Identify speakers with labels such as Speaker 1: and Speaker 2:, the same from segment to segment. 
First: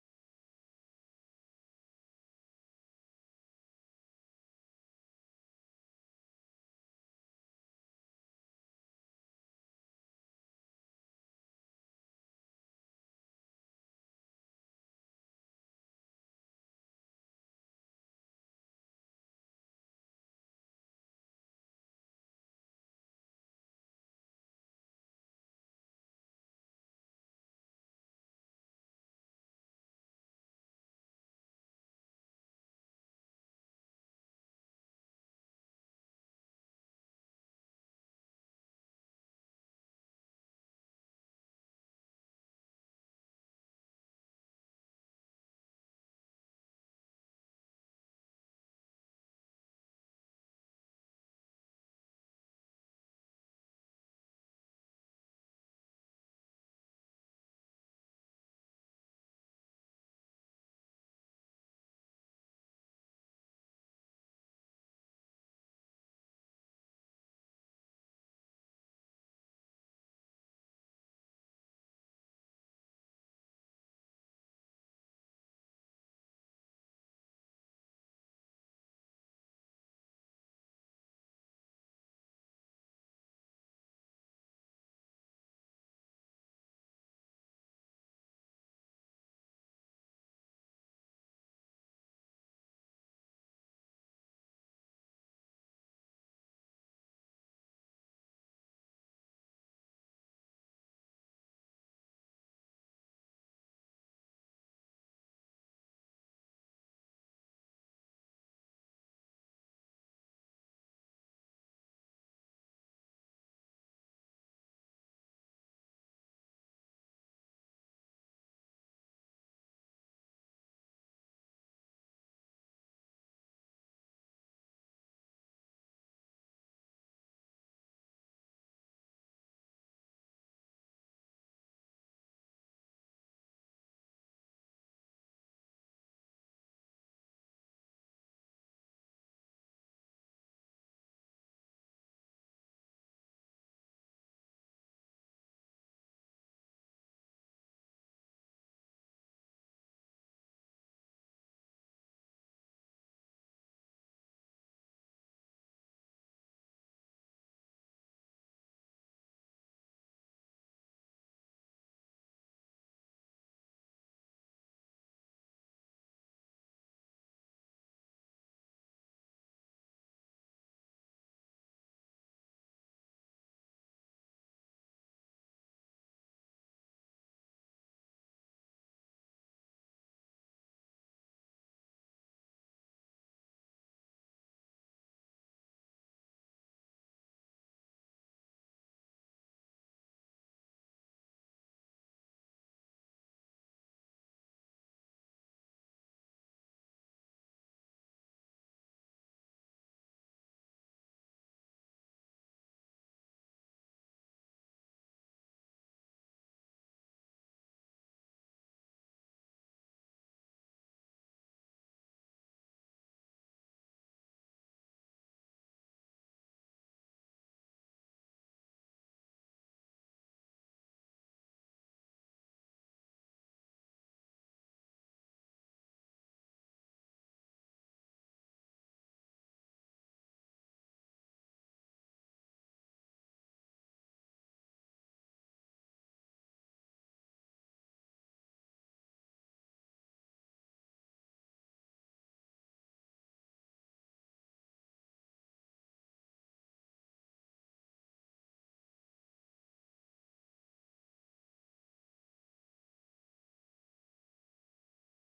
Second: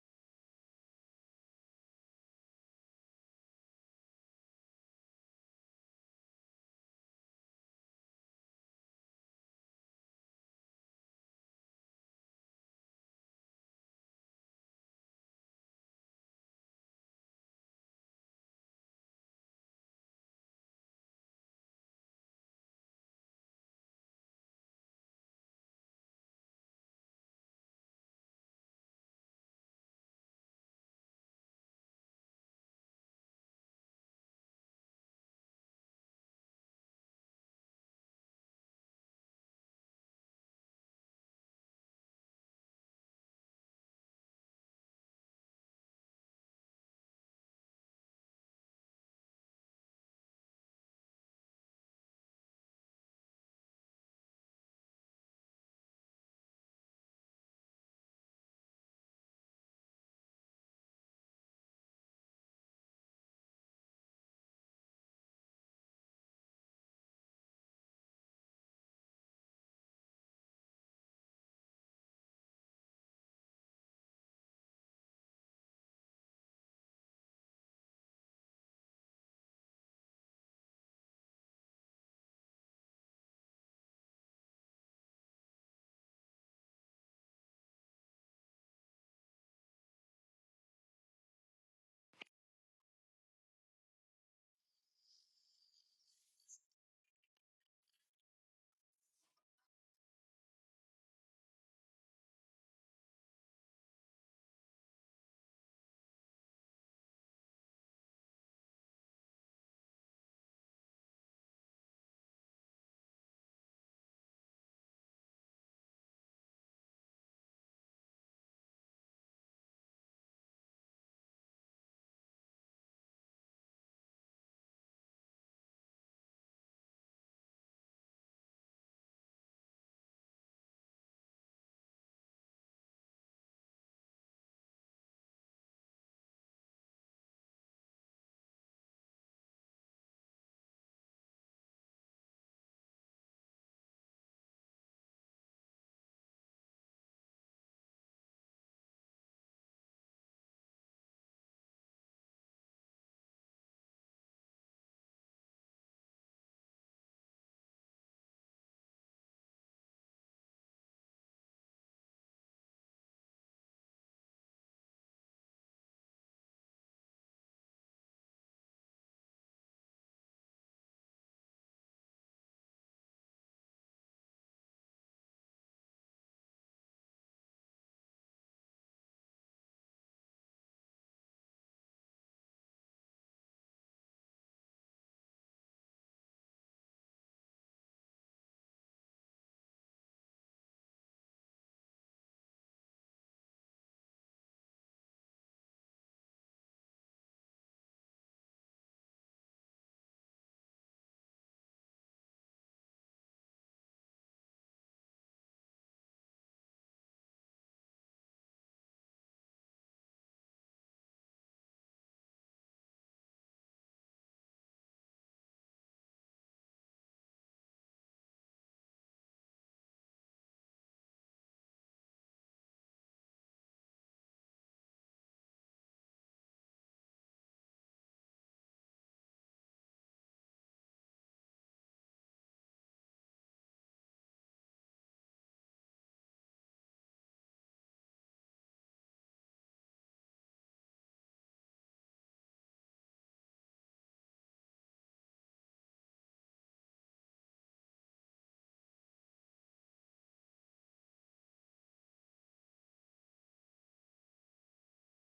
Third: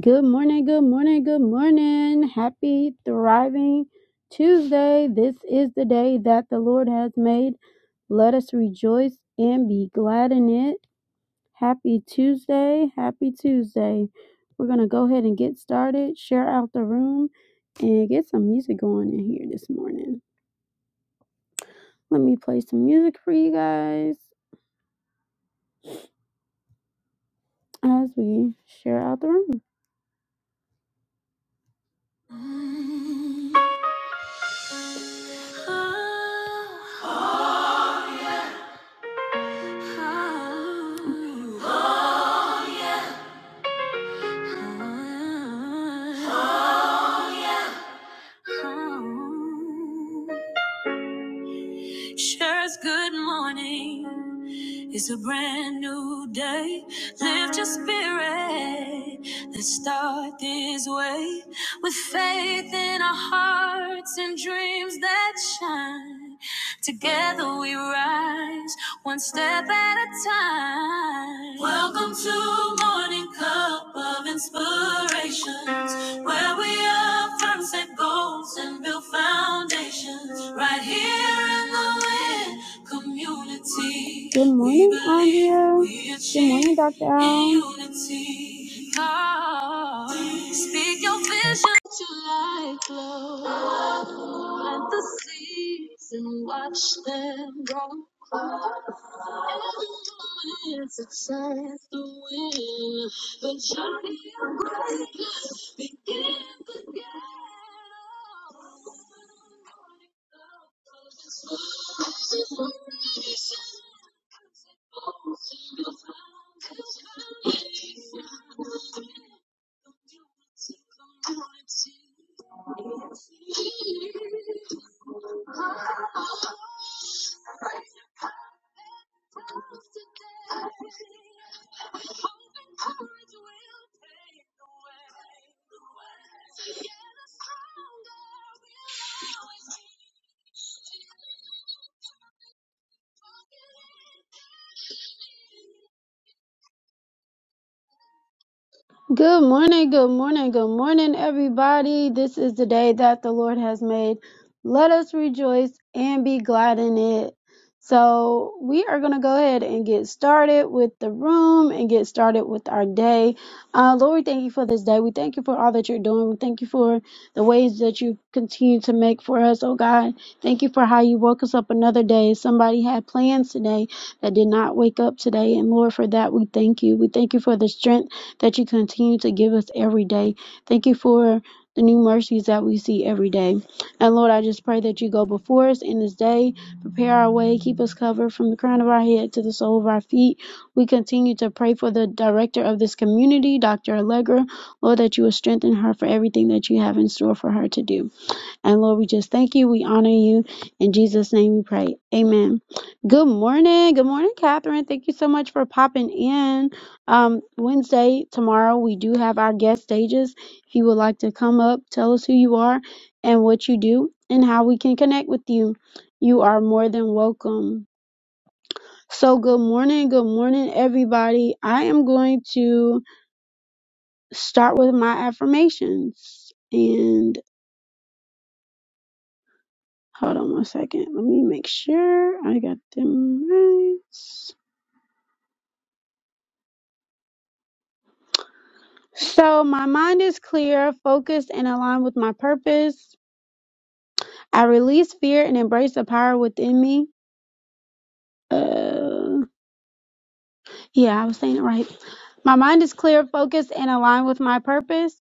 Speaker 1: Good morning, good morning, good morning. Happy Thriving Tuesday. This is the day that the Lord has made. Let us rejoice and be glad in it. Happy Tuesday, happy Tuesday. We're going to go ahead and get started, share out the room, and get some music going in here this morning. Let me play some music for you guys as we share out the room. Oh, oh, oh. Sure as good morning it's a brand new day. Lift your spirit. Let's start this way with faith in our hearts and dreams that shine. Together we rise, one step at a time. Welcome to Morning Cup of Inspirations, where we affirm set goals and build foundations. Right here in the land community. Good morning, we believe Andrea. we Good morning, achieve Dr. Al. unity. God, speak your vision July glow. Plant the seeds and watch them grow. Every moment's a chance to win. The journey of greatness begins. Good morning, good morning, good morning, everybody. This is the day that the Lord has made. Let us rejoice and be glad in it. So, we are going to go ahead and get started with the room and get started with our day. Uh, Lord, we thank you for this day. We thank you for all that you're doing. We thank you for the ways that you continue to make for us, oh God. Thank you for how you woke us up another day. Somebody had plans today that did not wake up today. And Lord, for that, we thank you. We thank you for the strength that you continue to give us every day. Thank you for the new mercies that we see every day. And Lord, I just pray that you go before us in this day, prepare our way, keep us covered from the crown of our head to the sole of our feet. We continue to pray for the director of this community, Dr. Allegra. Lord, that you will strengthen her for everything that you have in store for her to do. And Lord, we just thank you. We honor you. In Jesus' name we pray. Amen. Good morning. Good morning, Catherine. Thank you so much for popping in. Um, Wednesday, tomorrow, we do have our guest stages. If you would like to come up, tell us who you are and what you do and how we can connect with you. You are more than welcome. So, good morning. Good morning, everybody. I am going to start with my affirmations. and. Hold on one second. Let me make sure I got them right. So my mind is clear, focused, and aligned with my purpose. I release fear and embrace the power within me. Uh, yeah, I was saying it right. My mind is clear, focused, and aligned with my purpose.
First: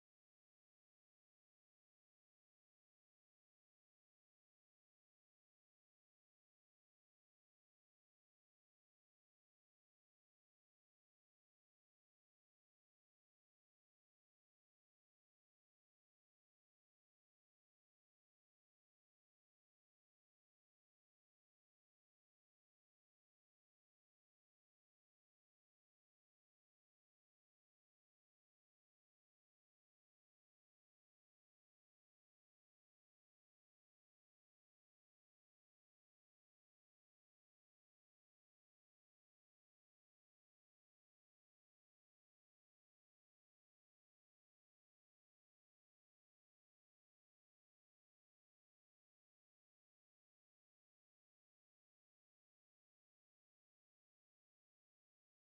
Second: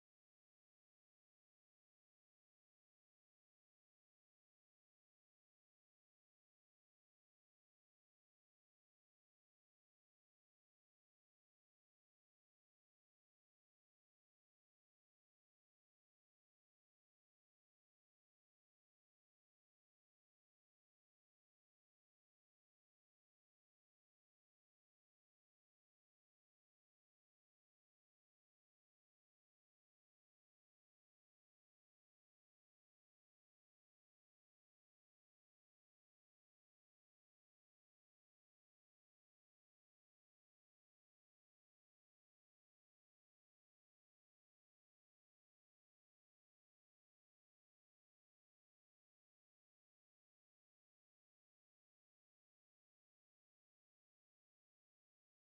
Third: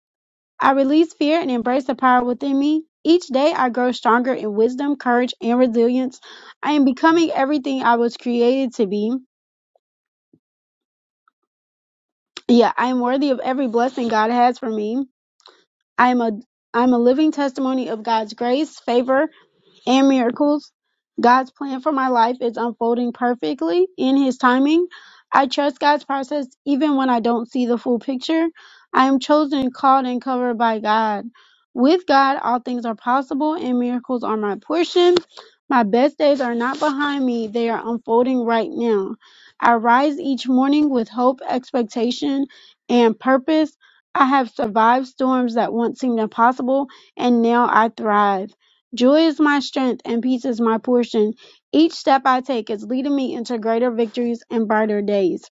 Speaker 1: I release fear and embrace the power within me. Each day I grow stronger in wisdom, courage, and resilience. I am becoming everything I was created to be. Yeah, I am worthy of every blessing God has for me. I am a I'm a living testimony of God's grace, favor, and miracles. God's plan for my life is unfolding perfectly in His timing. I trust God's process even when I don't see the full picture. I am chosen, called, and covered by God. With God, all things are possible and miracles are my portion. My best days are not behind me, they are unfolding right now. I rise each morning with hope, expectation, and purpose. I have survived storms that once seemed impossible, and now I thrive. Joy is my strength and peace is my portion. Each step I take is leading me into greater victories and brighter days.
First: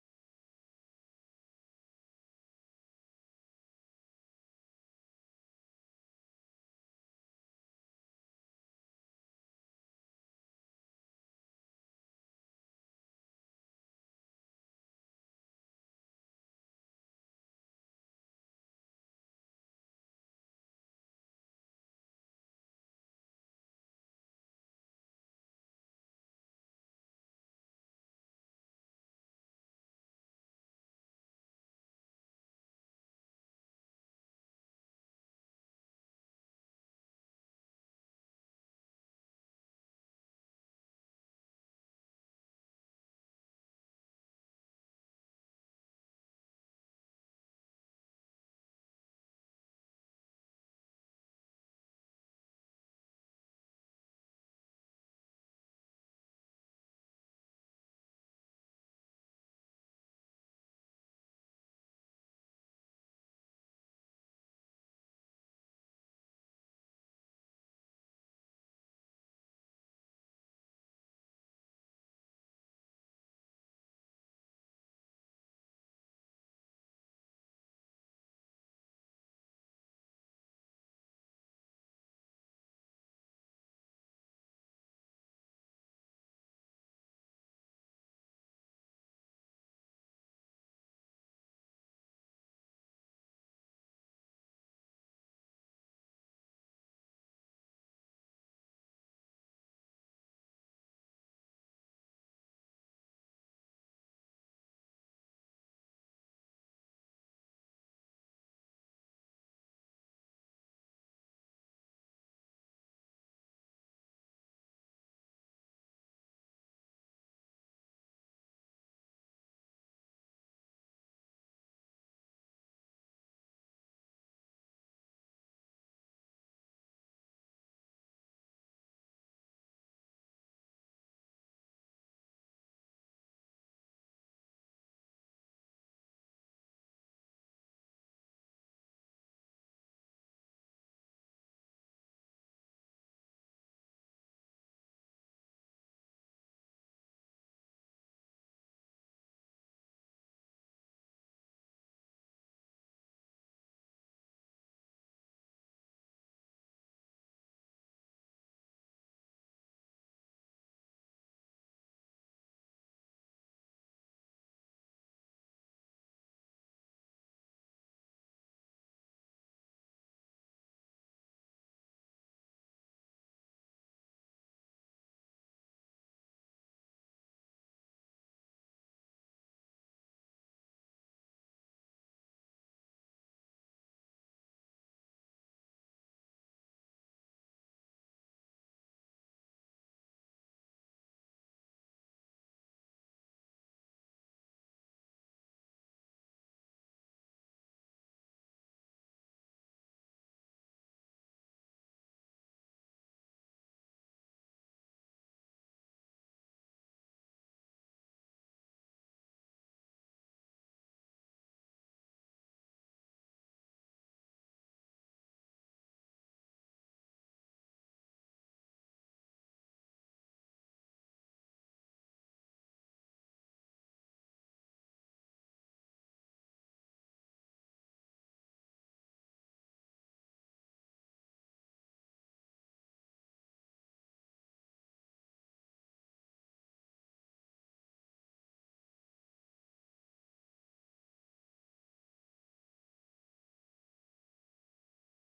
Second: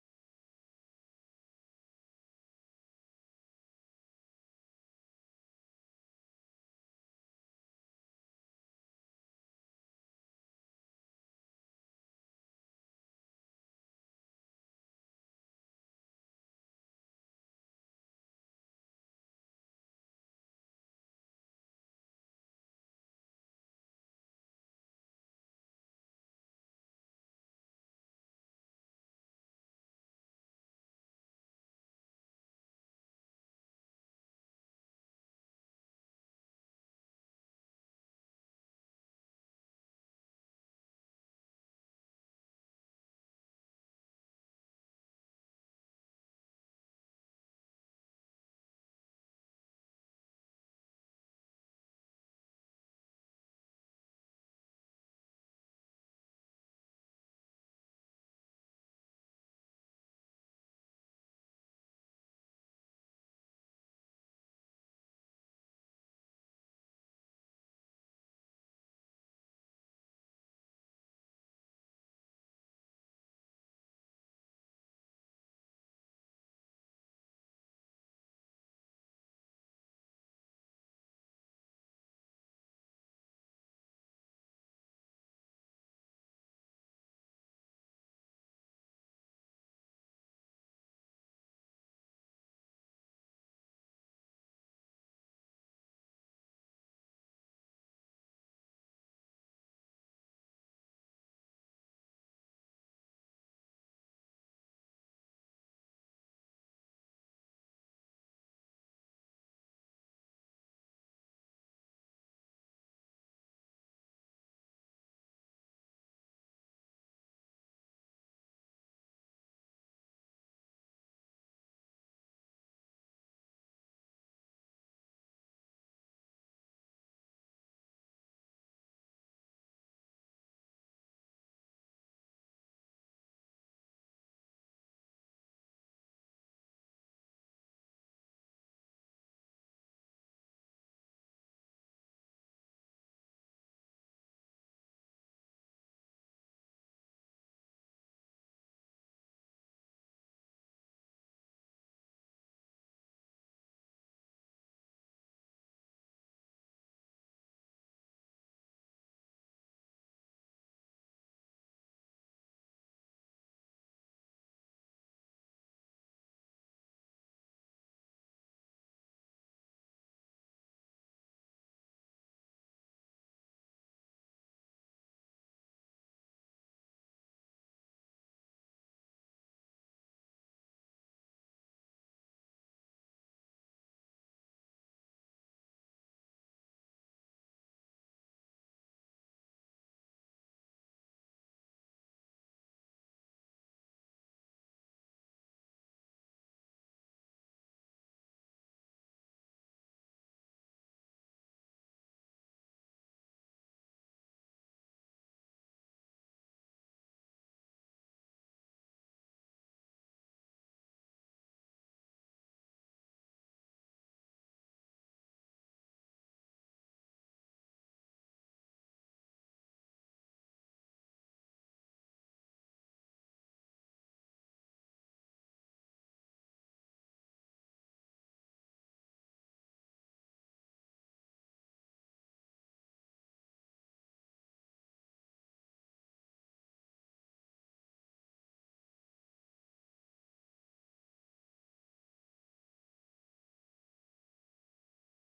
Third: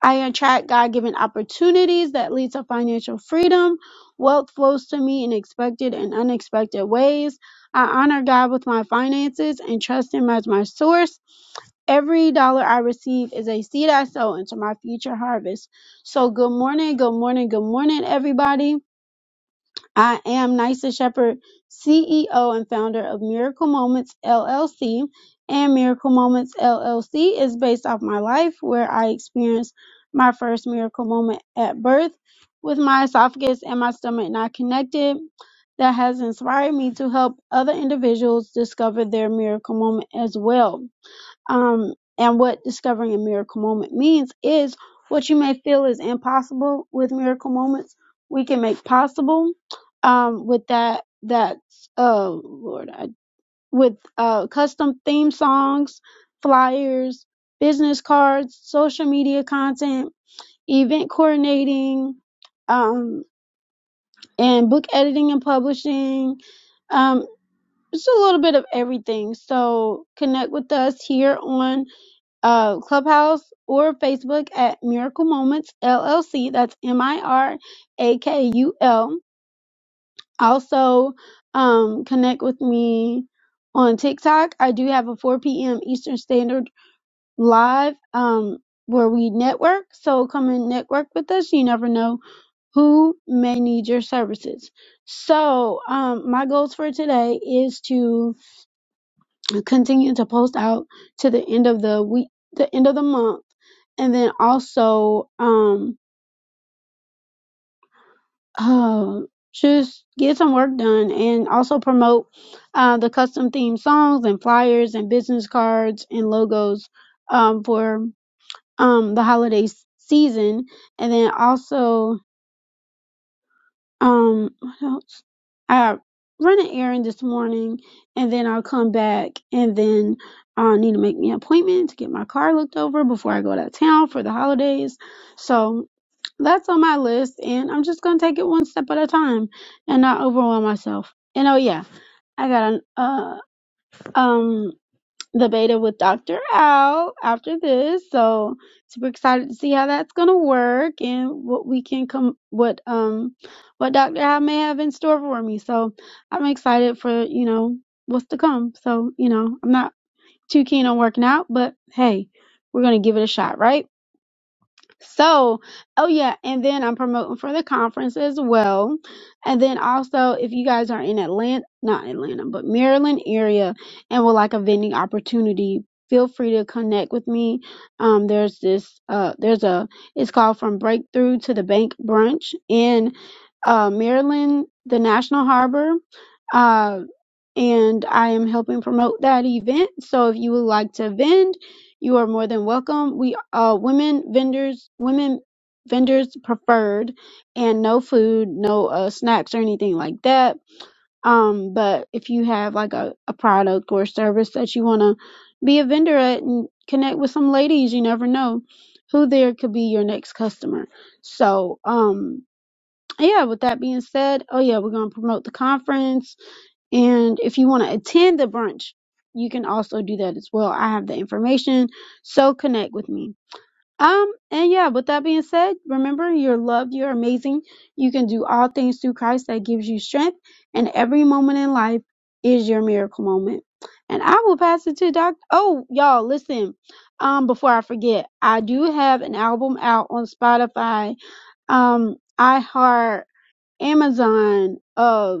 Speaker 1: I attract God given opportunities that lead to financial freedom. Wealth flows to me in expected and unexpected ways. I honor God with my finances and trust Him as my source. Every dollar I receive is a seed I sow into my future harvest. So, good morning, good morning, good morning, everybody. I am Nysa Shepherd, CEO and founder of Miracle Moments LLC. And Miracle Moments LLC is based off my life where I experienced my first miracle moment at birth with my esophagus and my stomach not connected. That has inspired me to help other individuals discover their miracle moment as well. Um, and what discovering a miracle moment means is what you may feel is impossible with miracle moments, we can make possible. Um, with that, that oh Lord, I, with uh, custom theme songs, flyers, business cards, social media content, event coordinating, um, and book editing and publishing. Um, just a little bit of everything. So connect with us here on uh, Clubhouse or Facebook at Miracle Moments LLC. That's M I R A K U L. Also, um, connect with me on TikTok. I do have a 4 p.m. Eastern Standard live um, where we network. So come and network with us. You never know who may need your services. So, um, my goals for today is to continue to post out to the end of the week, the end of the month, and then also um uh just get some work done and also promote uh the custom themed songs and flyers and business cards and logos um for um the holiday s- season and then also Um, what else? I run an errand this morning and then I'll come back and then I need to make me an appointment to get my car looked over before I go out of town for the holidays. So that's on my list and I'm just going to take it one step at a time and not overwhelm myself. And oh yeah, I got an, uh, um the beta with Dr. Al after this. So super excited to see how that's gonna work and what we can come what um what Dr. Al may have in store for me. So I'm excited for, you know, what's to come. So, you know, I'm not too keen on working out, but hey, we're gonna give it a shot, right? So, oh yeah, and then I'm promoting for the conference as well. And then also, if you guys are in Atlanta, not Atlanta, but Maryland area and would like a vending opportunity, feel free to connect with me. Um, there's this, uh, there's a, it's called From Breakthrough to the Bank Brunch in, uh, Maryland, the National Harbor. Uh, and I am helping promote that event. So if you would like to vend, you are more than welcome. We uh women vendors, women vendors preferred and no food, no uh snacks or anything like that. Um but if you have like a, a product or service that you want to be a vendor at and connect with some ladies, you never know who there could be your next customer. So, um yeah, with that being said, oh yeah, we're going to promote the conference and if you want to attend the brunch, you can also do that as well. I have the information, so connect with me. Um, and yeah, with that being said, remember you're loved, you're amazing. You can do all things through Christ that gives you strength, and every moment in life is your miracle moment. And I will pass it to Doc. Oh, y'all, listen. Um, before I forget, I do have an album out on Spotify, um, iHeart, Amazon, uh.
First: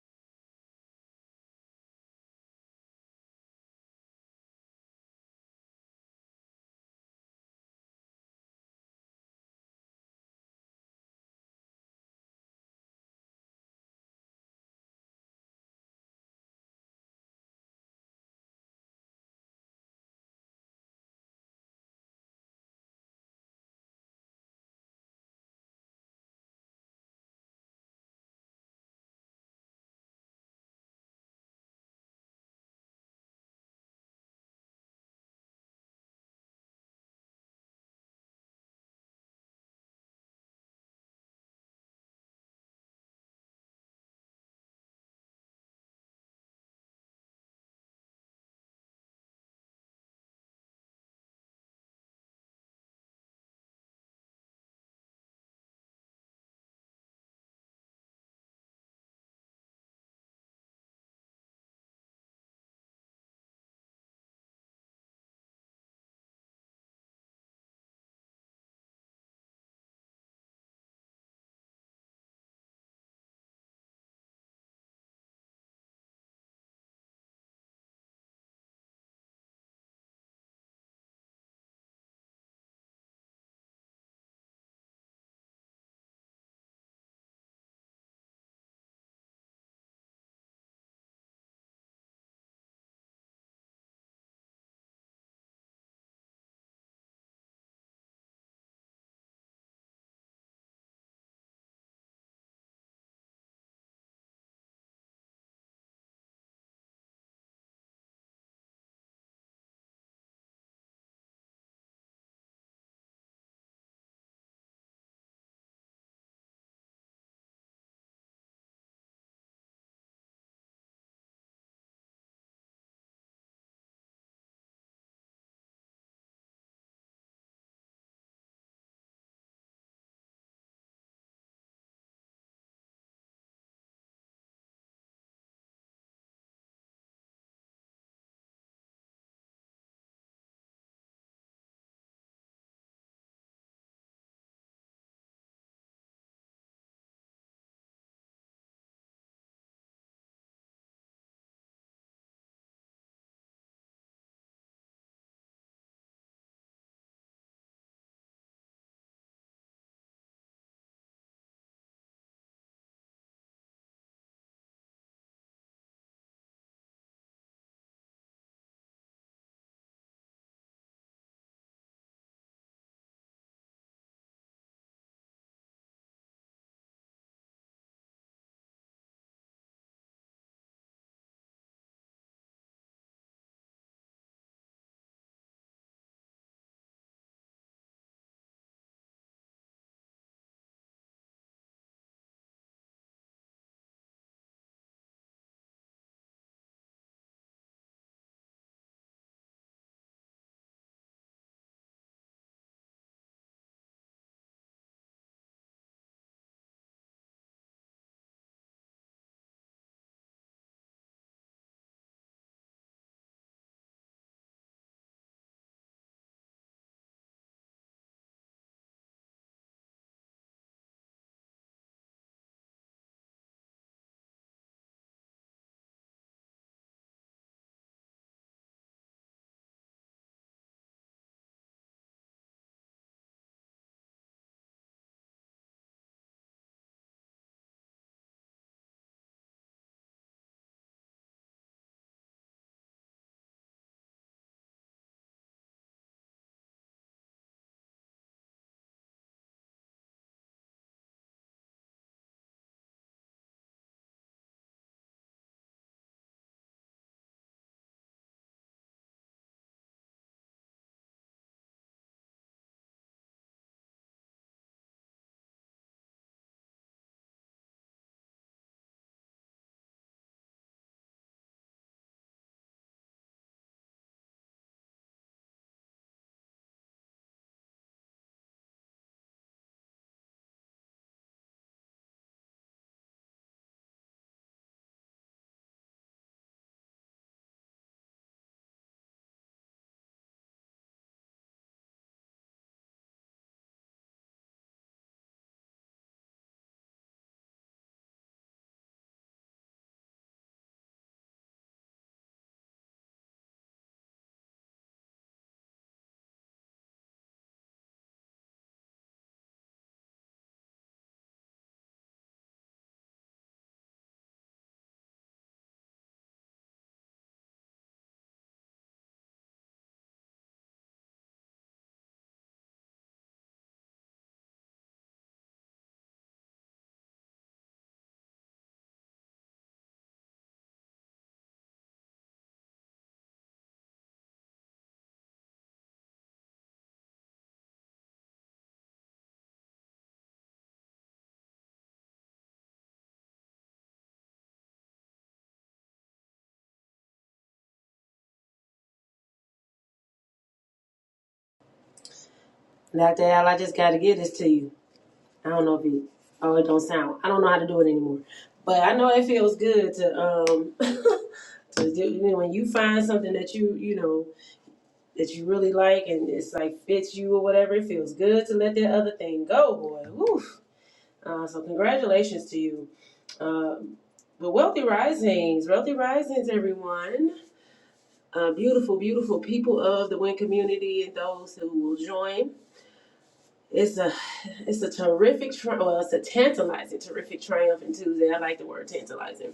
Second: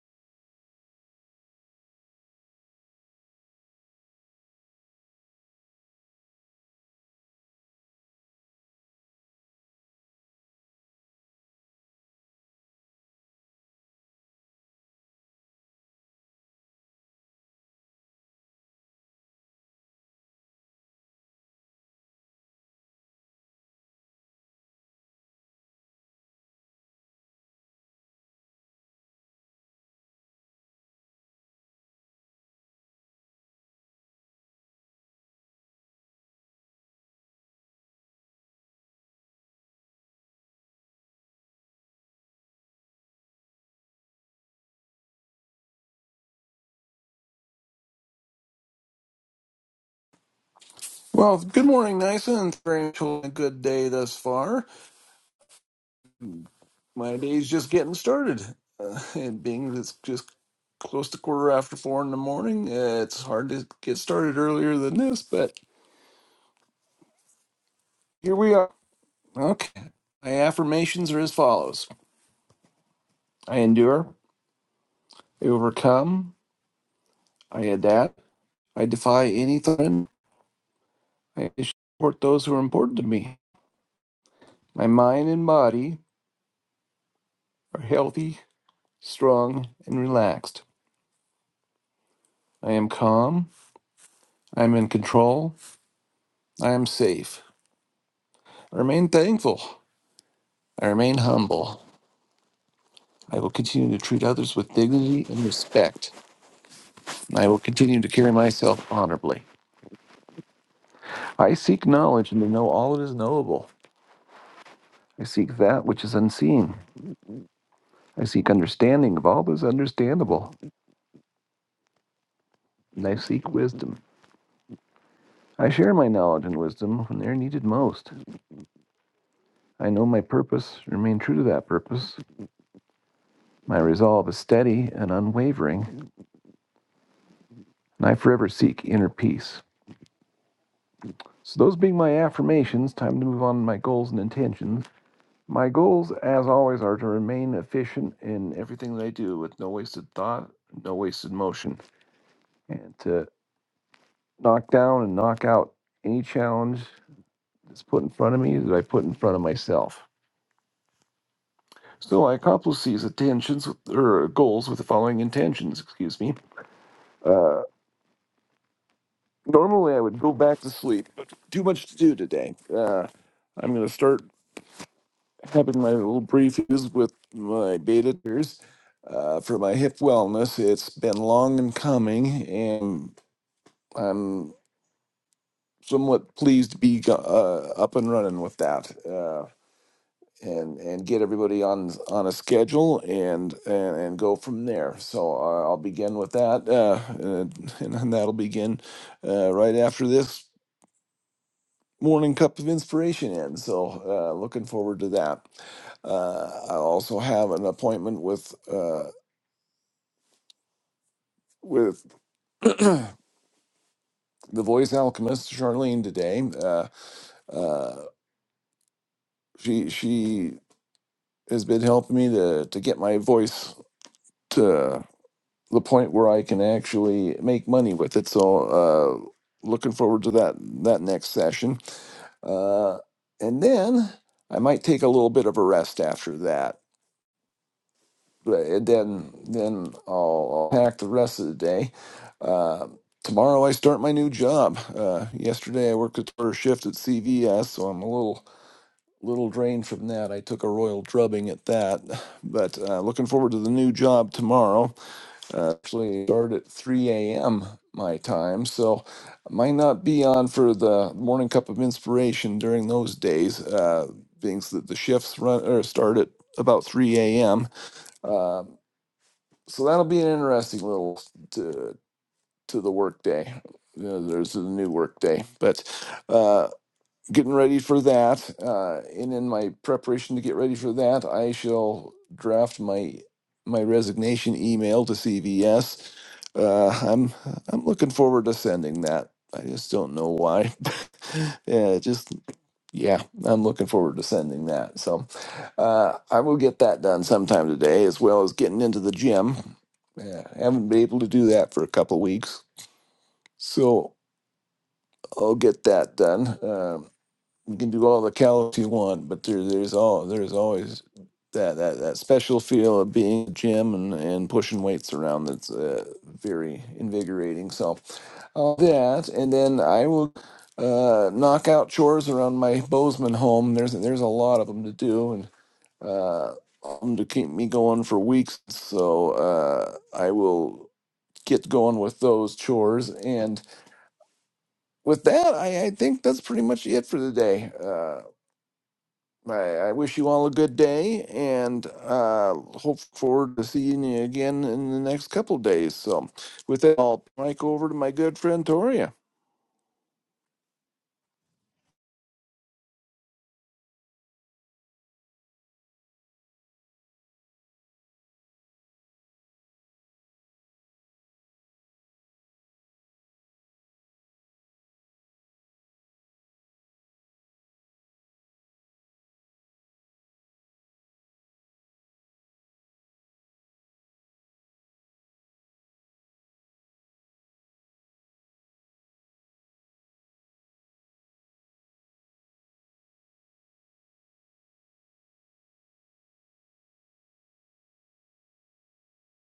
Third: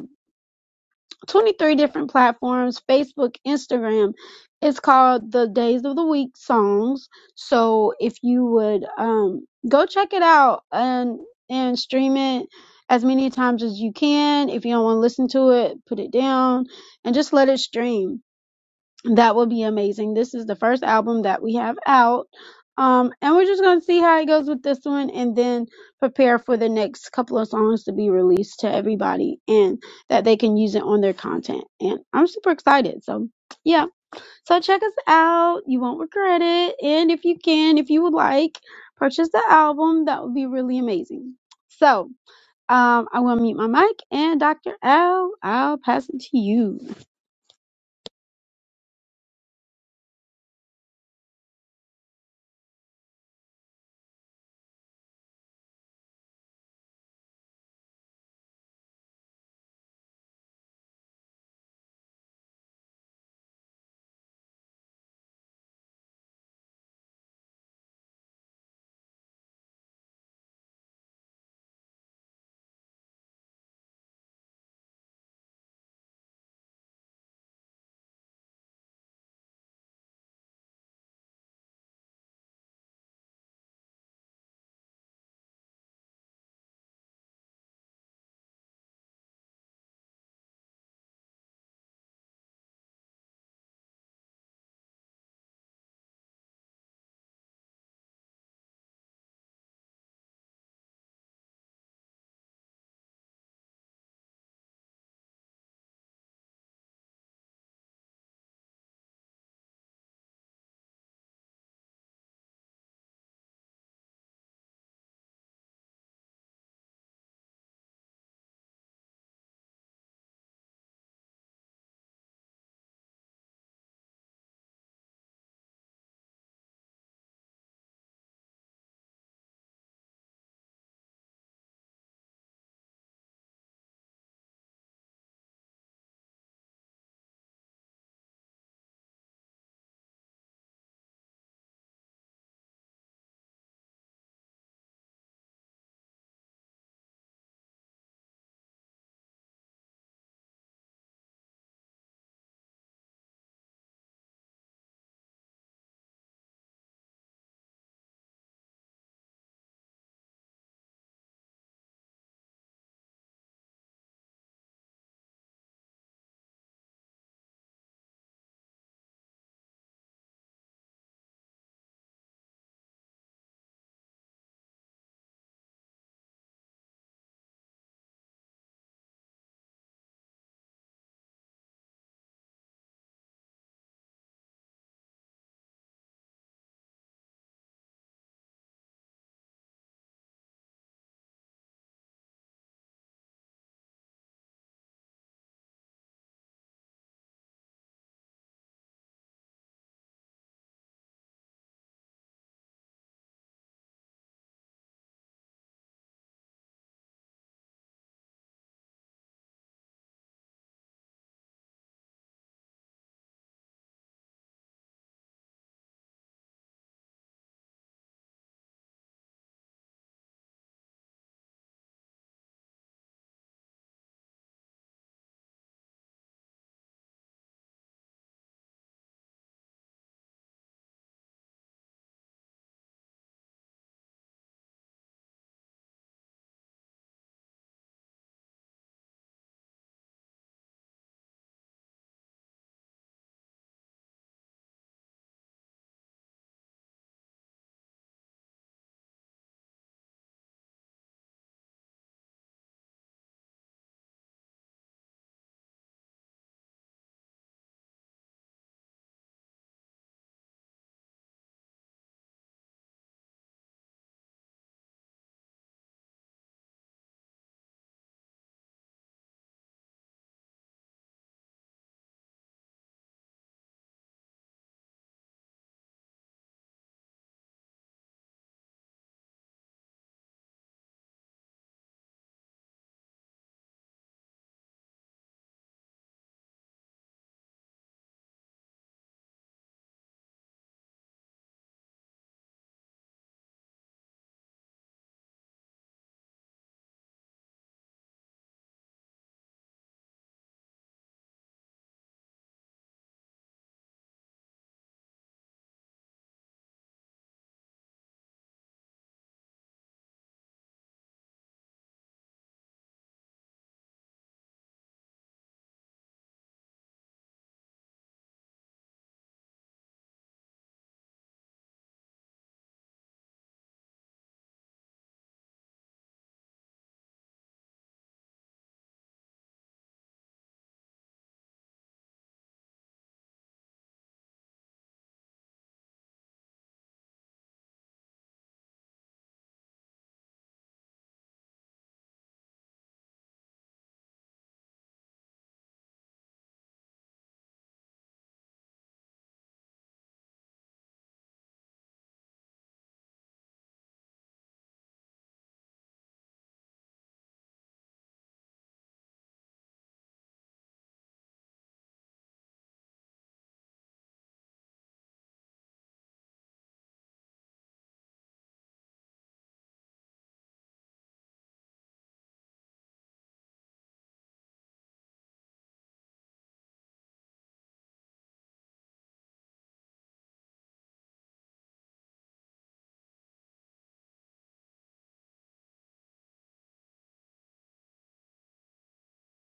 Speaker 1: 23 different platforms facebook instagram it's called the days of the week songs so if you would um go check it out and and stream it as many times as you can if you don't want to listen to it put it down and just let it stream that will be amazing. This is the first album that we have out. Um, and we're just going to see how it goes with this one and then prepare for the next couple of songs to be released to everybody and that they can use it on their content. And I'm super excited. So, yeah. So, check us out. You won't regret it. And if you can, if you would like, purchase the album. That would be really amazing. So, um, I will mute my mic and Dr. L, I'll pass it to you.
Speaker 2: Well, good morning, Nysa, and very cool, a good day thus far. My day's just getting started. Uh, and being that it's just close to quarter after four in the morning, uh, it's hard to get started earlier than this, but here we are. Okay. My affirmations are as follows I endure, I overcome, I adapt, I defy any threat, I support those who are important to me. My mind and body are healthy, strong, and relaxed. I am calm, I am in control. I am safe. I remain thankful. I remain humble. I will continue to treat others with dignity and respect. And I will continue to carry myself honorably. I seek knowledge and to know all that is knowable. I seek that which is unseen. I seek understanding of all that is understandable. And I seek wisdom. I share my knowledge and wisdom when they are needed most. I know my purpose, remain true to that purpose. My resolve is steady and unwavering, and I forever seek inner peace. So, those being my affirmations, time to move on to my goals and intentions. My goals, as always, are to remain efficient in everything that I do with no wasted thought, no wasted motion, and to knock down and knock out any challenge that's put in front of me that I put in front of myself. So, I accomplish these intentions with- or goals with the following intentions, excuse me. Normally, I would go back to sleep, but too much to do today. Uh, I'm going to start. having my little briefings with my beta testers uh, for my hip wellness. It's been long in coming, and I'm somewhat pleased to be uh, up and running with that. Uh, and, and get everybody on on a schedule and and, and go from there. So uh, I'll begin with that, uh, and, and that'll begin uh, right after this morning cup of inspiration ends. So uh, looking forward to that. Uh, I also have an appointment with. uh, with the voice alchemist Charlene today. Uh, uh, she she has been helping me to to get my voice to the point where I can actually make money with it. So uh, looking forward to that that next session, uh, and then I might take a little bit of a rest after that. But- And then then I'll, I'll pack the rest of the day. Uh, tomorrow I start my new job. Uh, yesterday I worked a short shift at CVS, so I'm a little little drained from that. I took a royal drubbing at that, but uh, looking forward to the new job tomorrow. Uh, actually, start at 3 a.m. my time, so I might not be on for the morning cup of inspiration during those days, uh, being that the shifts run or start at about 3 a.m. Uh, so that'll be an interesting little to to the workday. Uh, there's a new work day, but. Uh, getting ready for that. Uh, and in my preparation to get ready for that, I shall draft my my resignation email to CVS. Uh, I'm I'm looking forward to sending that. I just don't know why. yeah, just yeah, I'm looking forward to sending that. So uh, I will get that done sometime today, as well as getting into the gym. Yeah, haven't been able to do that for a couple weeks, so I'll get that done. Um you can do all the calories you want, but there there's all there's always that that, that special feel of being in the gym and, and pushing weights around that's uh, very invigorating. So all that, and then I will uh, knock out chores around my Bozeman home. There's there's a lot of them to do, and uh, um, to keep me going for weeks. So uh, I will get going with those chores. And with that, I, I think that's pretty much it for the day. Uh, I, I wish you all a good day and uh, hope forward to seeing you again in the next couple days. So, with that, I'll mic over to my good friend Tori.
Speaker 3: That Al, I just gotta give this to you. I don't know if it oh it don't sound I don't know how to do it anymore. But I know it feels good to um to do, you know, when you find something that you you know that you really like and it's like fits you or whatever, it feels good to let that other thing go, boy. Woo. Uh, so congratulations to you. Um but wealthy risings, wealthy risings, everyone. Uh, beautiful, beautiful people of the Win community and those who will join. It's a it's a terrific tri- well it's a tantalizing terrific triumphant Tuesday. I like the word tantalizing.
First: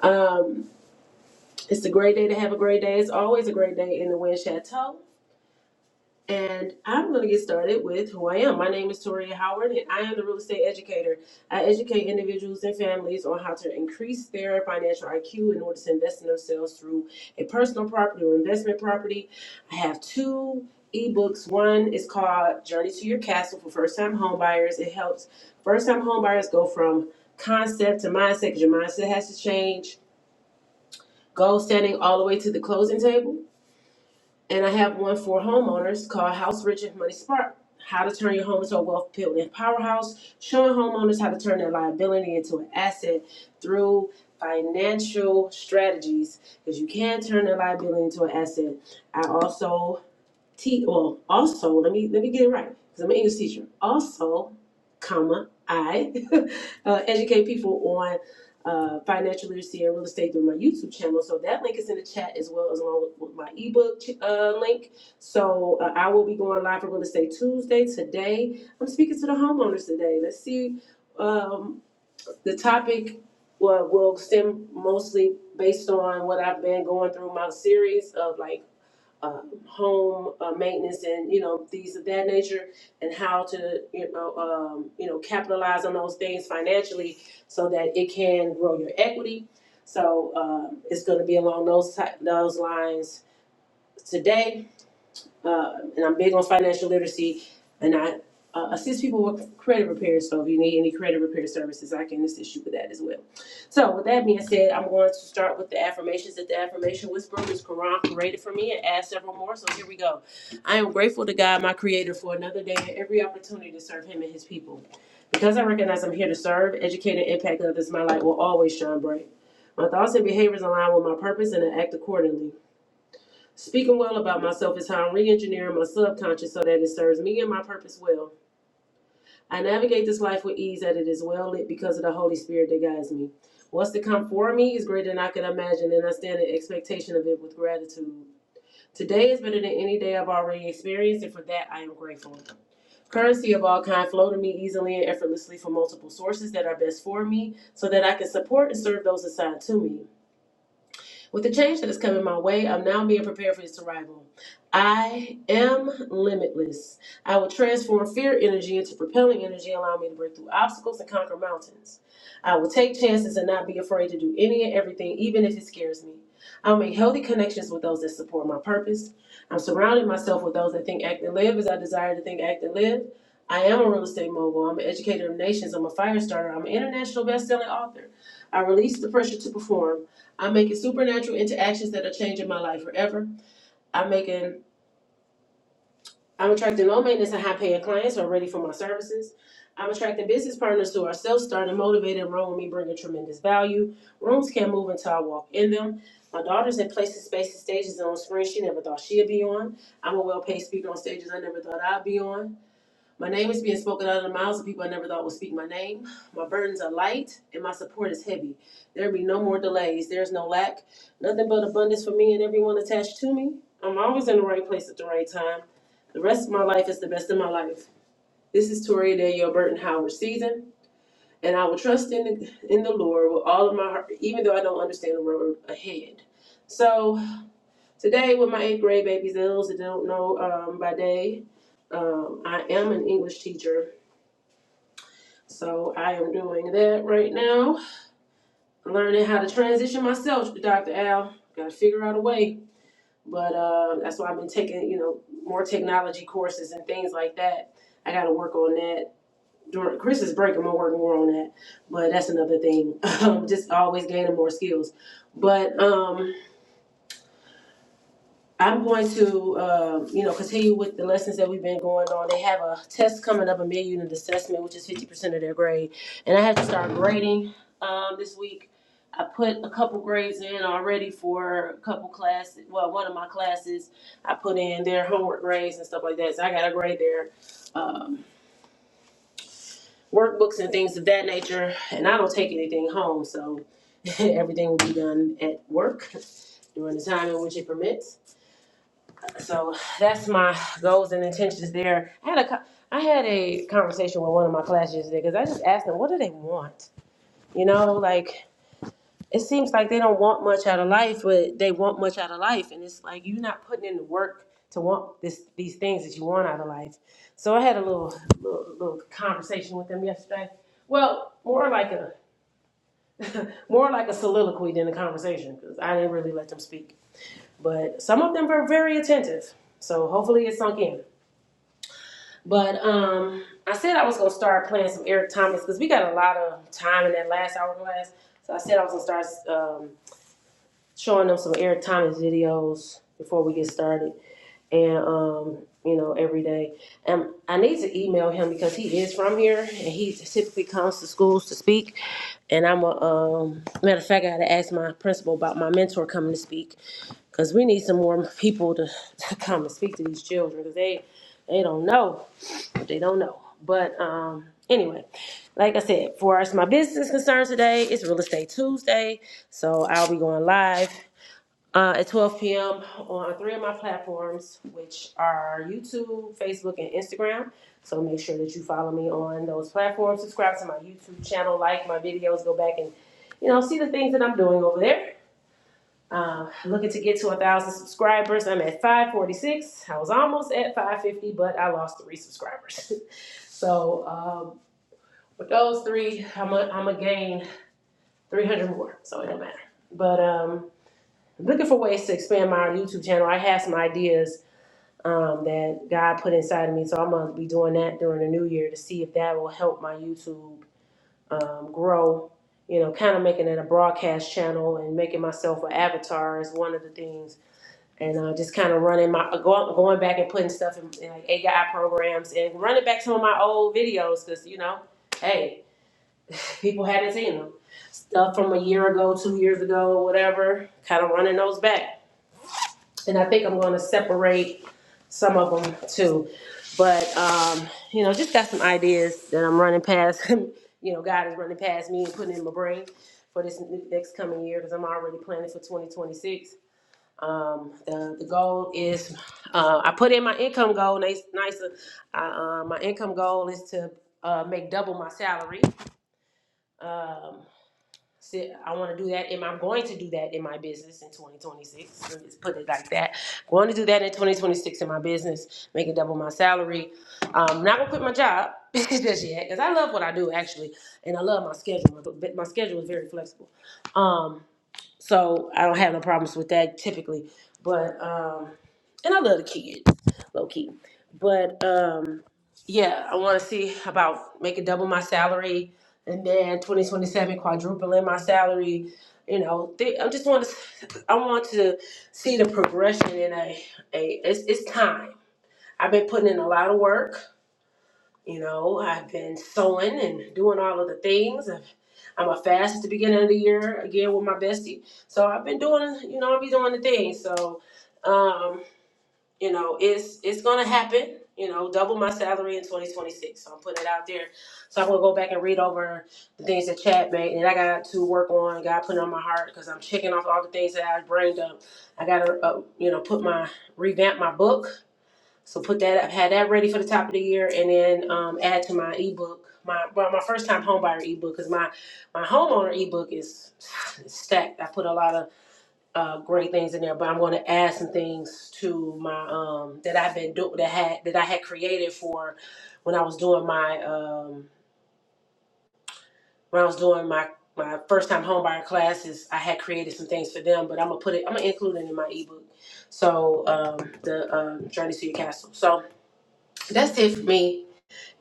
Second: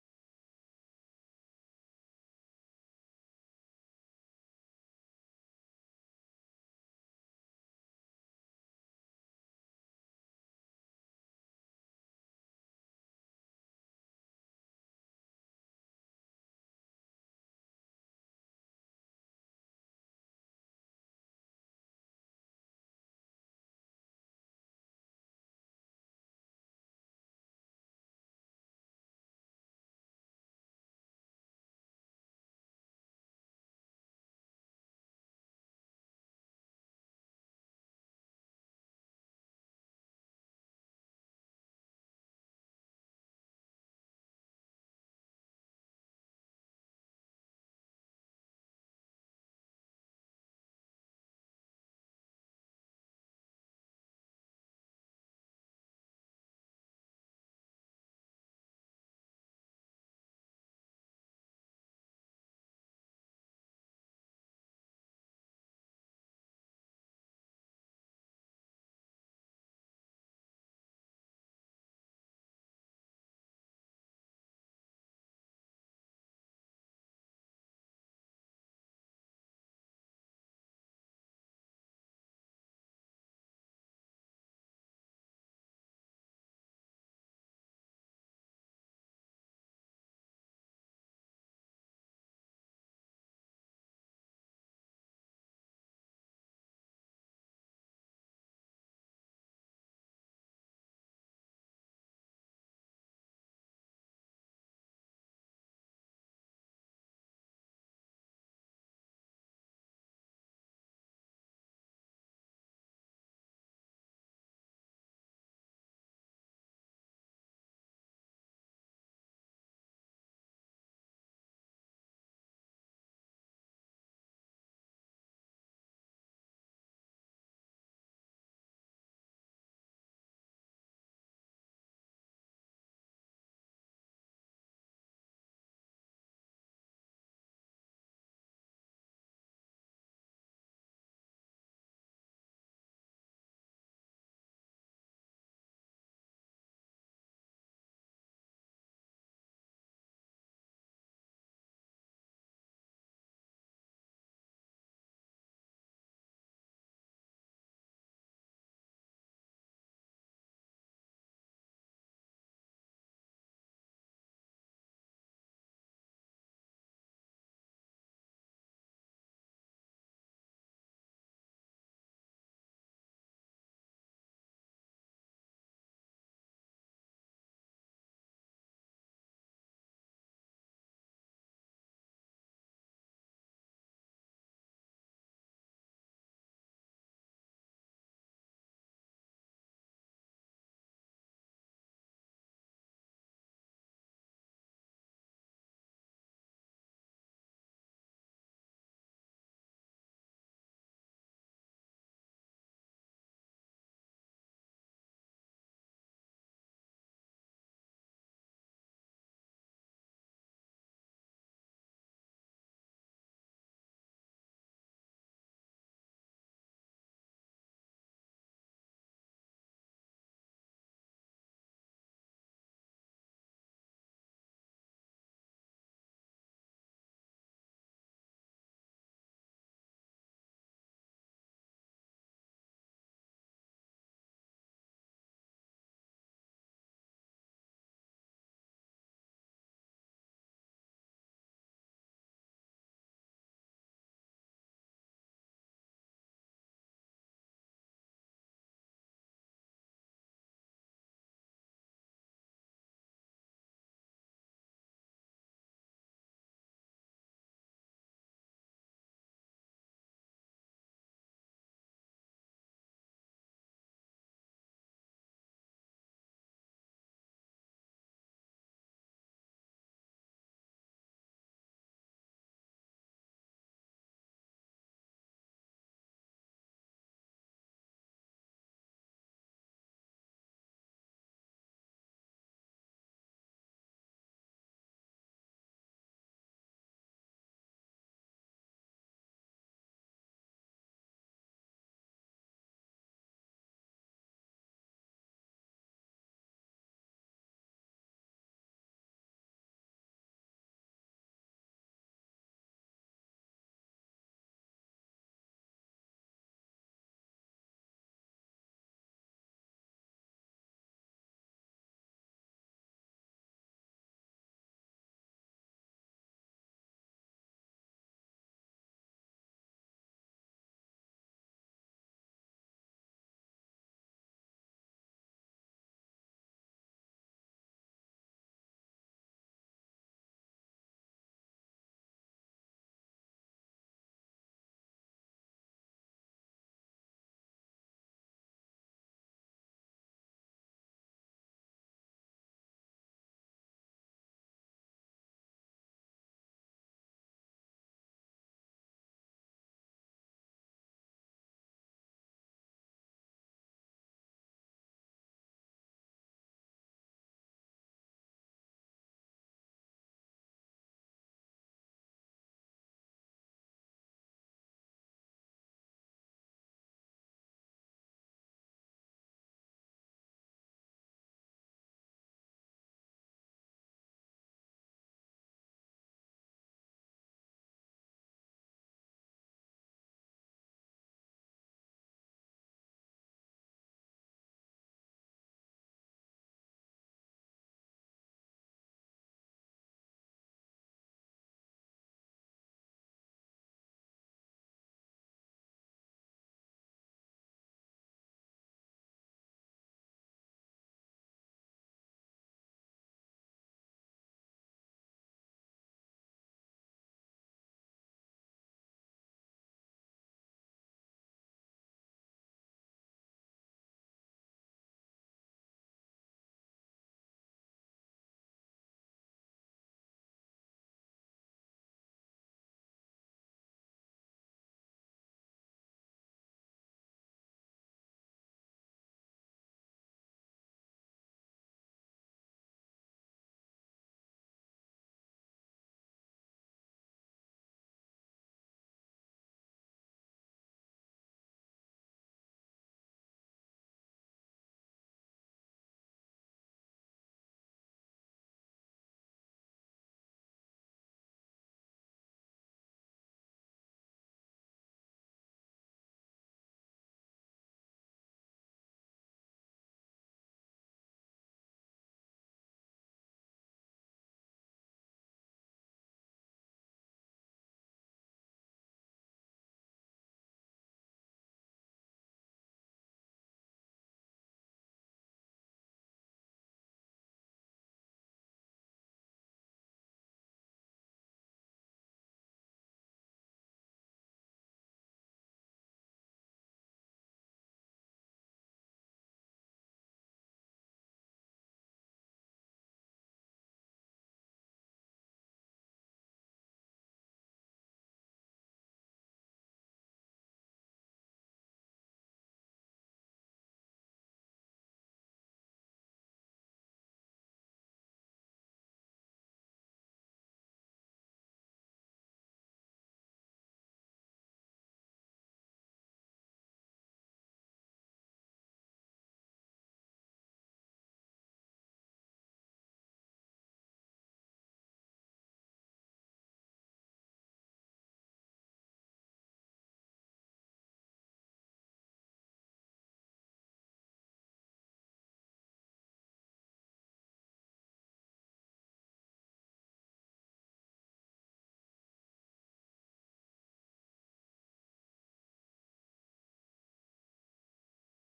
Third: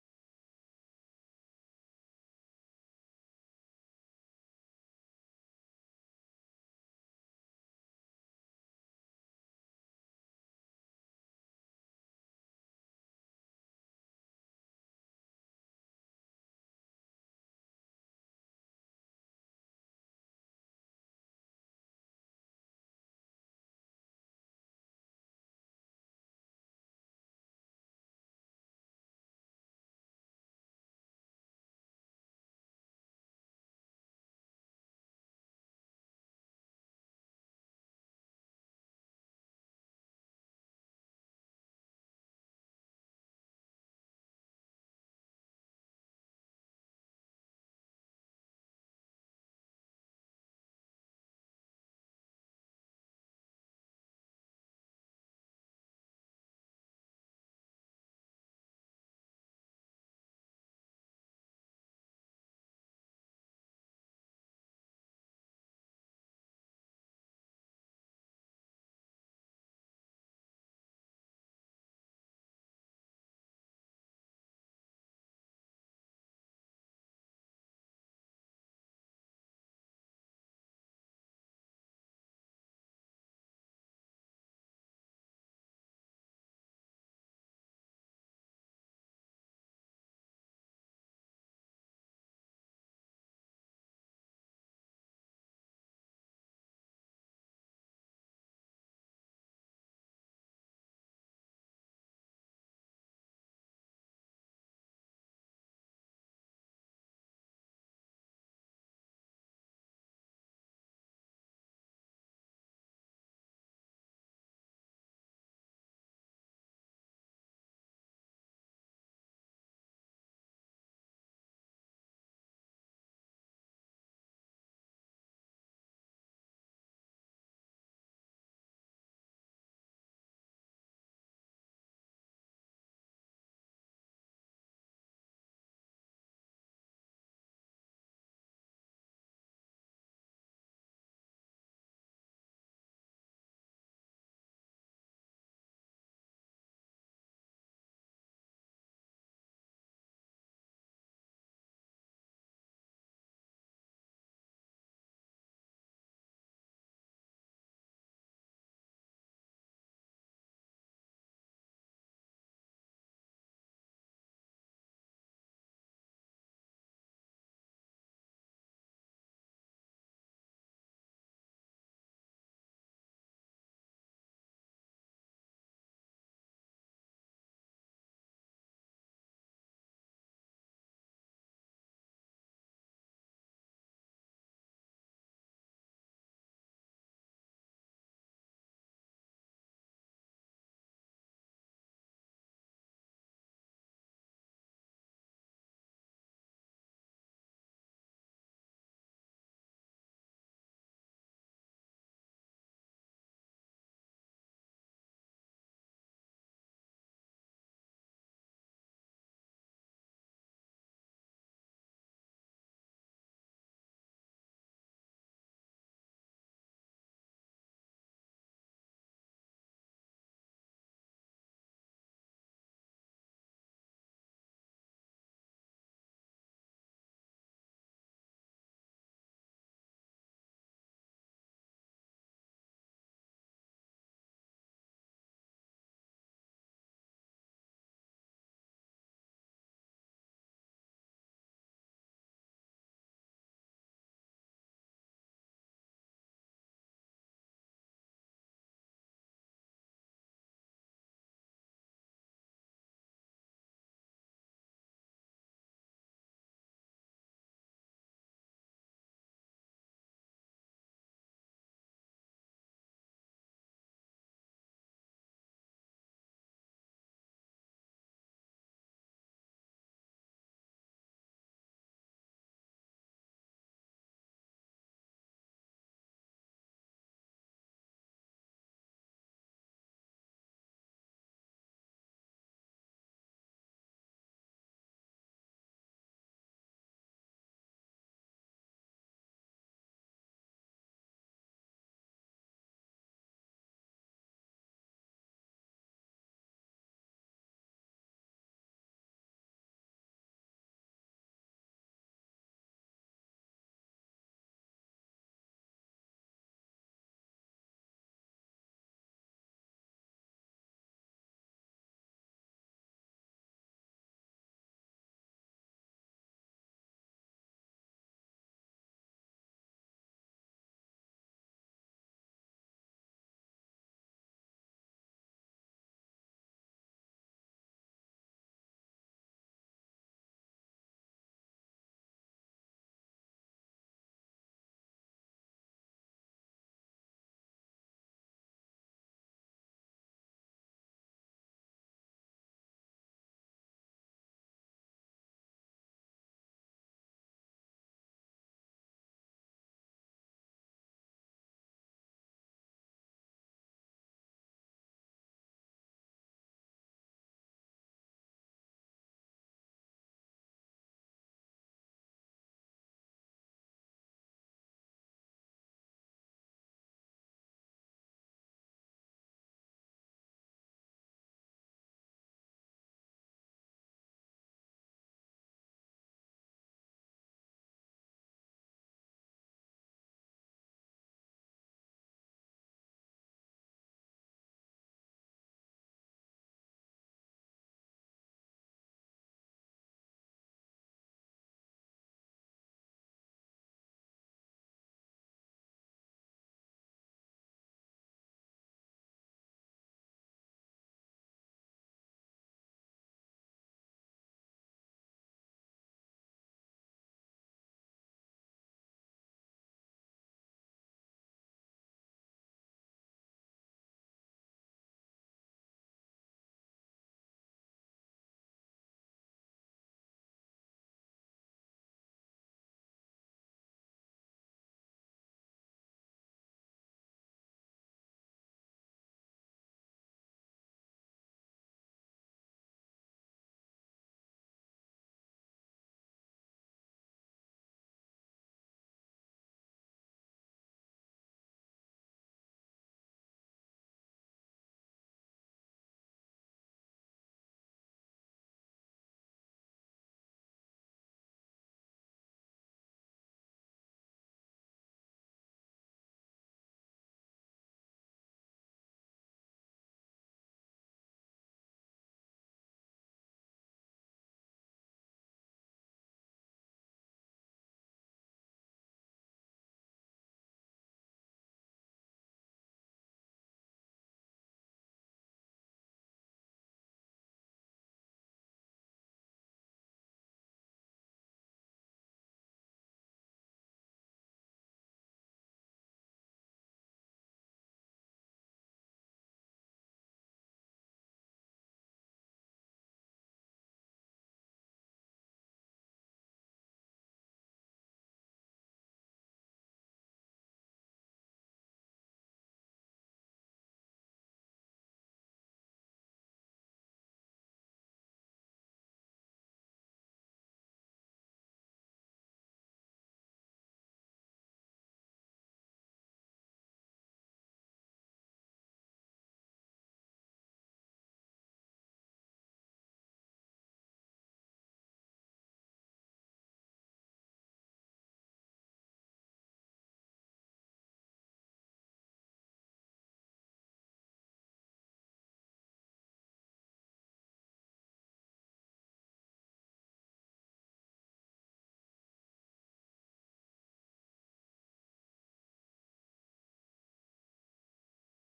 Speaker 3: Um, it's a great day to have a great day. It's always a great day in the Wind Chateau. And I'm going to get started with who I am. My name is Toria Howard, and I am the real estate educator. I educate individuals and families on how to increase their financial IQ in order to invest in themselves through a personal property or investment property. I have two ebooks. One is called Journey to Your Castle for first time homebuyers. It helps first time homebuyers go from concept to mindset because your mindset has to change. Goal setting all the way to the closing table. And I have one for homeowners called House Rich and Money Smart: How to turn your home into a wealth building powerhouse, showing homeowners how to turn their liability into an asset through financial strategies. Because you can turn a liability into an asset. I also T well also let me let me get it right because I'm an English teacher. Also, comma I uh, educate people on uh, financial literacy and real estate through my YouTube channel. So that link is in the chat as well as along with, with my ebook uh, link. So uh, I will be going live for real estate Tuesday today. I'm speaking to the homeowners today. Let's see um, the topic. will will stem mostly based on what I've been going through my series of like uh, home uh, maintenance and you know these of that nature and how to you know um, you know capitalize on those things financially so that it can grow your equity so um, it's going to be along those those lines today uh, and I'm big on financial literacy, and I uh, assist people with credit repair. So if you need any credit repair services, I can assist you with that as well. So with that being said, I'm going to start with the affirmations that the affirmation whisperer, Ms. Quran, created for me and add several more. So here we go. I am grateful to God, my creator, for another day and every opportunity to serve him and his people. Because I recognize I'm here to serve, educate, and impact others, my light will always shine bright. My thoughts and behaviors align with my purpose and I act accordingly. Speaking well about myself is how I'm re engineering my subconscious so that it serves me and my purpose well. I navigate this life with ease that it is well lit because of the Holy Spirit that guides me. What's to come for me is greater than I can imagine, and I stand in expectation of it with gratitude. Today is better than any day I've already experienced, and for that I am grateful. Currency of all kind flow to me easily and effortlessly from multiple sources that are best for me, so that I can support and serve those assigned to me. With the change that is coming my way, I'm now being prepared for its arrival. I am limitless. I will transform fear energy into propelling energy, allowing me to break through obstacles and conquer mountains. I will take chances and not be afraid to do any and everything, even if it scares me. I'll make healthy connections with those that support my purpose. I'm surrounding myself with those that think, act, and live as I desire to think, act, and live. I am a real estate mogul. I'm an educator of nations. I'm a fire starter. I'm an international best-selling author. I release the pressure to perform. I'm making supernatural interactions that are changing my life forever. I'm making I'm attracting low maintenance and high paying clients who are ready for my services. I'm attracting business partners who are self starting, motivated, and run with me, bringing tremendous value. Rooms can't move until I walk in them. My daughter's in places, spaces, stages on screen she never thought she'd be on. I'm a well paid speaker on stages I never thought I'd be on. My name is being spoken out of the mouths of people I never thought would speak my name. My burdens are light and my support is heavy. There will be no more delays. There is no lack. Nothing but abundance for me and everyone attached to me. I'm always in the right place at the right time. The rest of my life is the best of my life. This is Toria Danielle Burton Howard season, and I will trust in the, in the Lord with all of my heart, even though I don't understand the road ahead. So today, with my eighth grade babies, and those that don't know um, by day, um, I am an English teacher So I am doing that right now. Learning how to transition myself, to Dr. Al. Gotta figure out a way. But uh, that's why I've been taking, you know, more technology courses and things like that. I gotta work on that. During Christmas break, I'm gonna work more on that. But that's another thing. just always gaining more skills. But um, I'm going to, um, you know, continue with the lessons that we've been going on. They have a test coming up, a mid-unit assessment, which is 50% of their grade, and I have to start grading um, this week. I put a couple grades in already for a couple classes. Well, one of my classes, I put in their homework grades and stuff like that. So I got to grade their um, workbooks and things of that nature. And I don't take anything home, so everything will be done at work during the time in which it permits. So that's my goals and intentions there. I had a co- I had a conversation with one of my classes yesterday because I just asked them, what do they want? You know, like it seems like they don't want much out of life, but they want much out of life, and it's like you're not putting in the work to want this these things that you want out of life. So I had a little little, little conversation with them yesterday. Well, more like a more like a soliloquy than a conversation because I didn't really let them speak. But some of them were very attentive, so hopefully it sunk in. But um, I said I was gonna start playing some Eric Thomas because we got a lot of time in that last hour class. So I said I was gonna start um, showing them some Eric Thomas videos before we get started, and um, you know every day. And I need to email him because he is from here and he typically comes to schools to speak. And I'm a um, matter of fact, I gotta ask my principal about my mentor coming to speak because we need some more people to, to come and speak to these children because they they don't know. They don't know. But um, anyway, like I said, for us, my business concerns today, it's Real Estate Tuesday. So I'll be going live uh, at 12 p.m. on three of my platforms, which are YouTube, Facebook, and Instagram. So make sure that you follow me on those platforms. Subscribe to my YouTube channel, like my videos, go back and you know see the things that I'm doing over there. Uh, looking to get to a thousand subscribers. I'm at 546. I was almost at 550, but I lost three subscribers. so um, with those three, I'm to gain 300 more. So it don't matter. But um, I'm looking for ways to expand my YouTube channel. I have some ideas um, that God put inside of me, so I'm gonna be doing that during the new year to see if that will help my YouTube um, grow. You know, kind of making it a broadcast channel and making myself an avatar is one of the things and uh, just kind of running my going, going back and putting stuff in, in like AI programs and running back some of my old videos because you know, hey, people hadn't seen them stuff from a year ago, two years ago, whatever. Kind of running those back, and I think I'm going to separate some of them too. But um, you know, just got some ideas that I'm running past. you know, God is running past me and putting in my brain for this next coming year because I'm already planning for 2026 um, the the goal is uh, I put in my income goal. Nice, nicer. I, uh, my income goal is to uh, make double my salary. Um, so I want to do that, and I'm going to do that in my business in 2026. Let's put it like that. Going to do that in 2026 in my business, make it double my salary. Um, not gonna quit my job just yet, cause I love what I do actually, and I love my schedule. My, my schedule is very flexible. Um, so I don't have no problems with that typically. But um and I love the kids, low key. But um yeah, I wanna see about making double my salary and then twenty twenty seven quadrupling my salary. You know, they, I just want to, I want to see the progression in a, a it's, it's time. I've been putting in a lot of work you know, I've been sewing and doing all of the things. I've, I'm a fast at the beginning of the year again with my bestie. So I've been doing, you know, I'll be doing the thing. So, um, you know, it's it's gonna happen. You know, double my salary in 2026. So I'm putting it out there. So I'm gonna go back and read over the things that Chad made, and I got to work on. God put it on my heart because I'm checking off all the things that I brain dumped. I gotta, uh, you know, put my revamp my book so put that up, had that ready for the top of the year, and then um, add to my ebook, my well, my first time homebuyer ebook, because my my homeowner ebook is stacked. I put a lot of uh, great things in there, but I'm going to add some things to my um, that I've been doing that had that I had created for when I was doing my um, when I was doing my my first time homebuyer classes. I had created some things for them, but I'm gonna put it. I'm gonna include it in my ebook. So um, the um, journey to your castle. So that's it for me.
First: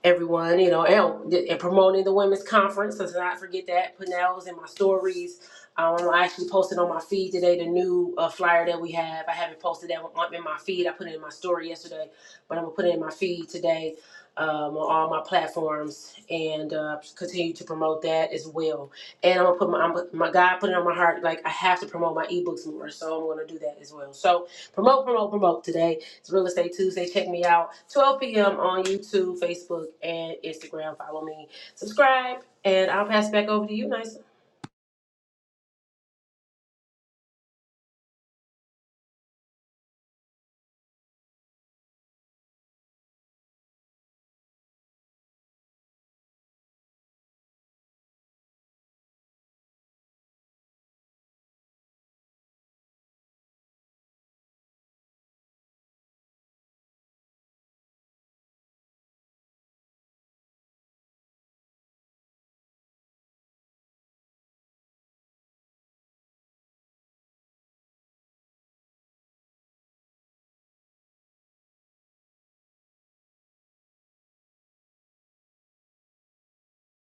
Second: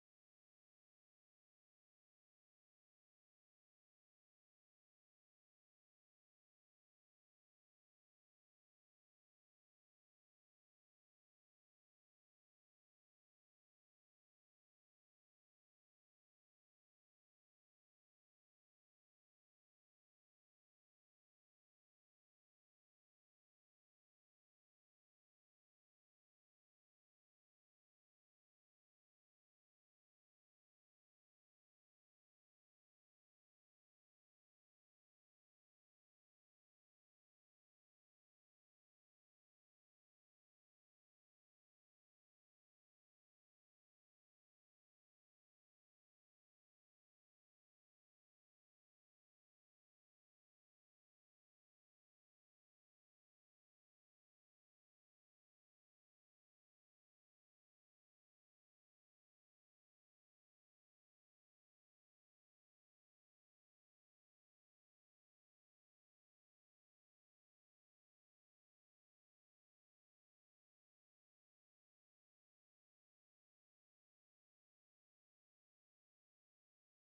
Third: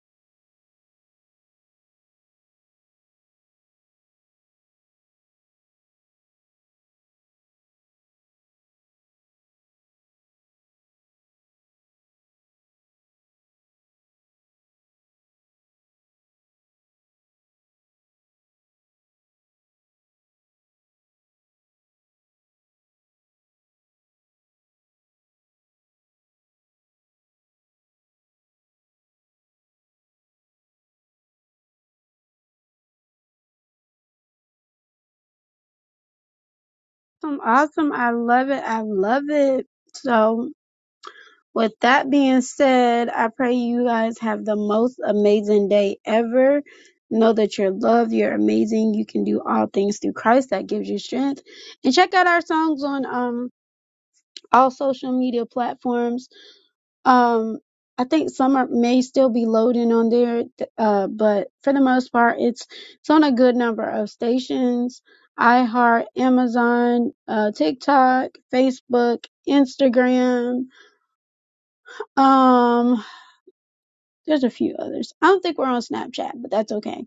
Speaker 3: everyone, you know, and, and promoting the women's conference. Let's not forget that. Putting that was in my stories. Um, I actually posted on my feed today the new uh, flyer that we have. I haven't posted that one in my feed. I put it in my story yesterday, but I'm gonna put it in my feed today um, on all my platforms and uh, continue to promote that as well. And I'm gonna put my I'm, my God put it on my heart. Like I have to promote my ebooks more, so I'm gonna do that as well. So promote, promote, promote today it's Real Estate Tuesday. Check me out 12 p.m. on YouTube, Facebook, and Instagram. Follow me, subscribe, and I'll pass it back over to you, Nice.
Speaker 1: Awesome, awesome. I love it. I love it. So, with that being said, I pray you guys have the most amazing day ever. Know that you're loved, you're amazing, you can do all things through Christ that gives you strength. And check out our songs on um all social media platforms. Um, I think some are, may still be loading on there, th- uh, but for the most part, it's it's on a good number of stations: iHeart, Amazon, uh, TikTok, Facebook, Instagram. Um, there's a few others. I don't think we're on Snapchat, but that's okay.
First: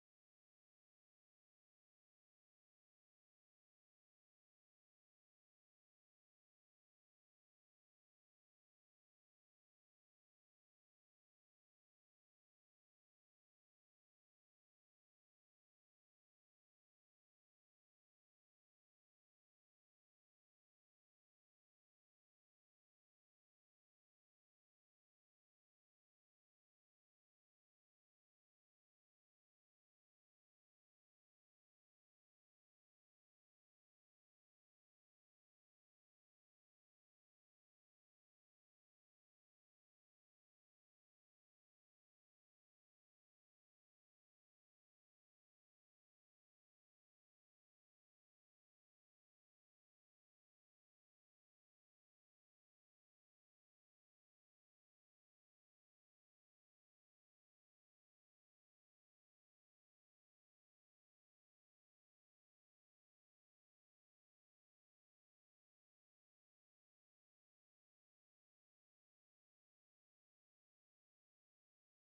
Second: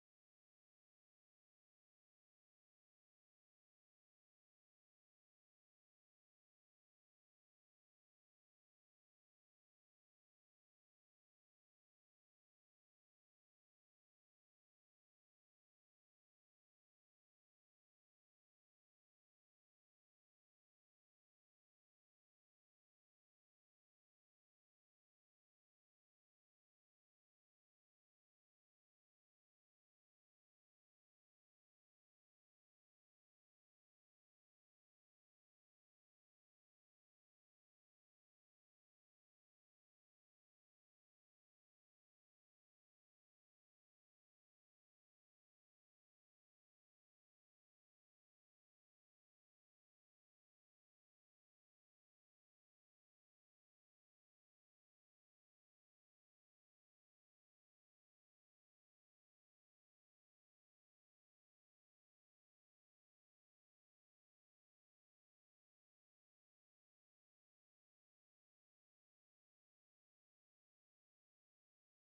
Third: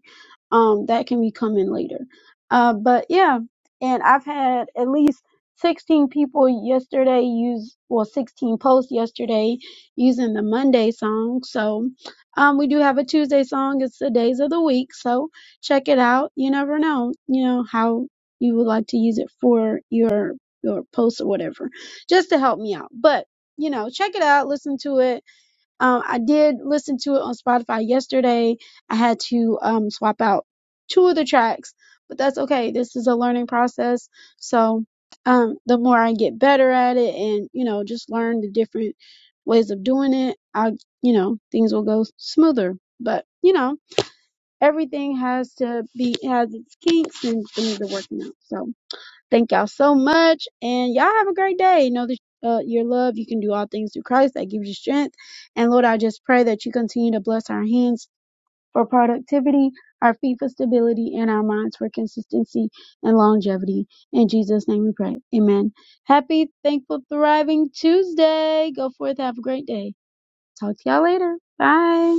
Speaker 1: Um, that can be coming later. Uh, but yeah, and I've had at least 16 people yesterday use, well, 16 posts yesterday using the Monday song. So, um, we do have a Tuesday song. It's the days of the week. So check it out. You never know, you know, how you would like to use it for your, your posts or whatever, just to help me out. But, you know, check it out, listen to it um, I did listen to it on Spotify yesterday. I had to um, swap out two of the tracks, but that's okay. This is a learning process. So um, the more I get better at it and, you know, just learn the different ways of doing it, I, you know, things will go smoother. But, you know, everything has to be, has its kinks and things are working out. So Thank y'all so much, and y'all have a great day. Know that uh, your love, you can do all things through Christ that gives you strength. And Lord, I just pray that you continue to bless our hands for productivity, our feet for stability, and our minds for consistency and longevity. In Jesus' name we pray. Amen. Happy, thankful, thriving Tuesday. Go forth, have a great day. Talk to y'all later. Bye.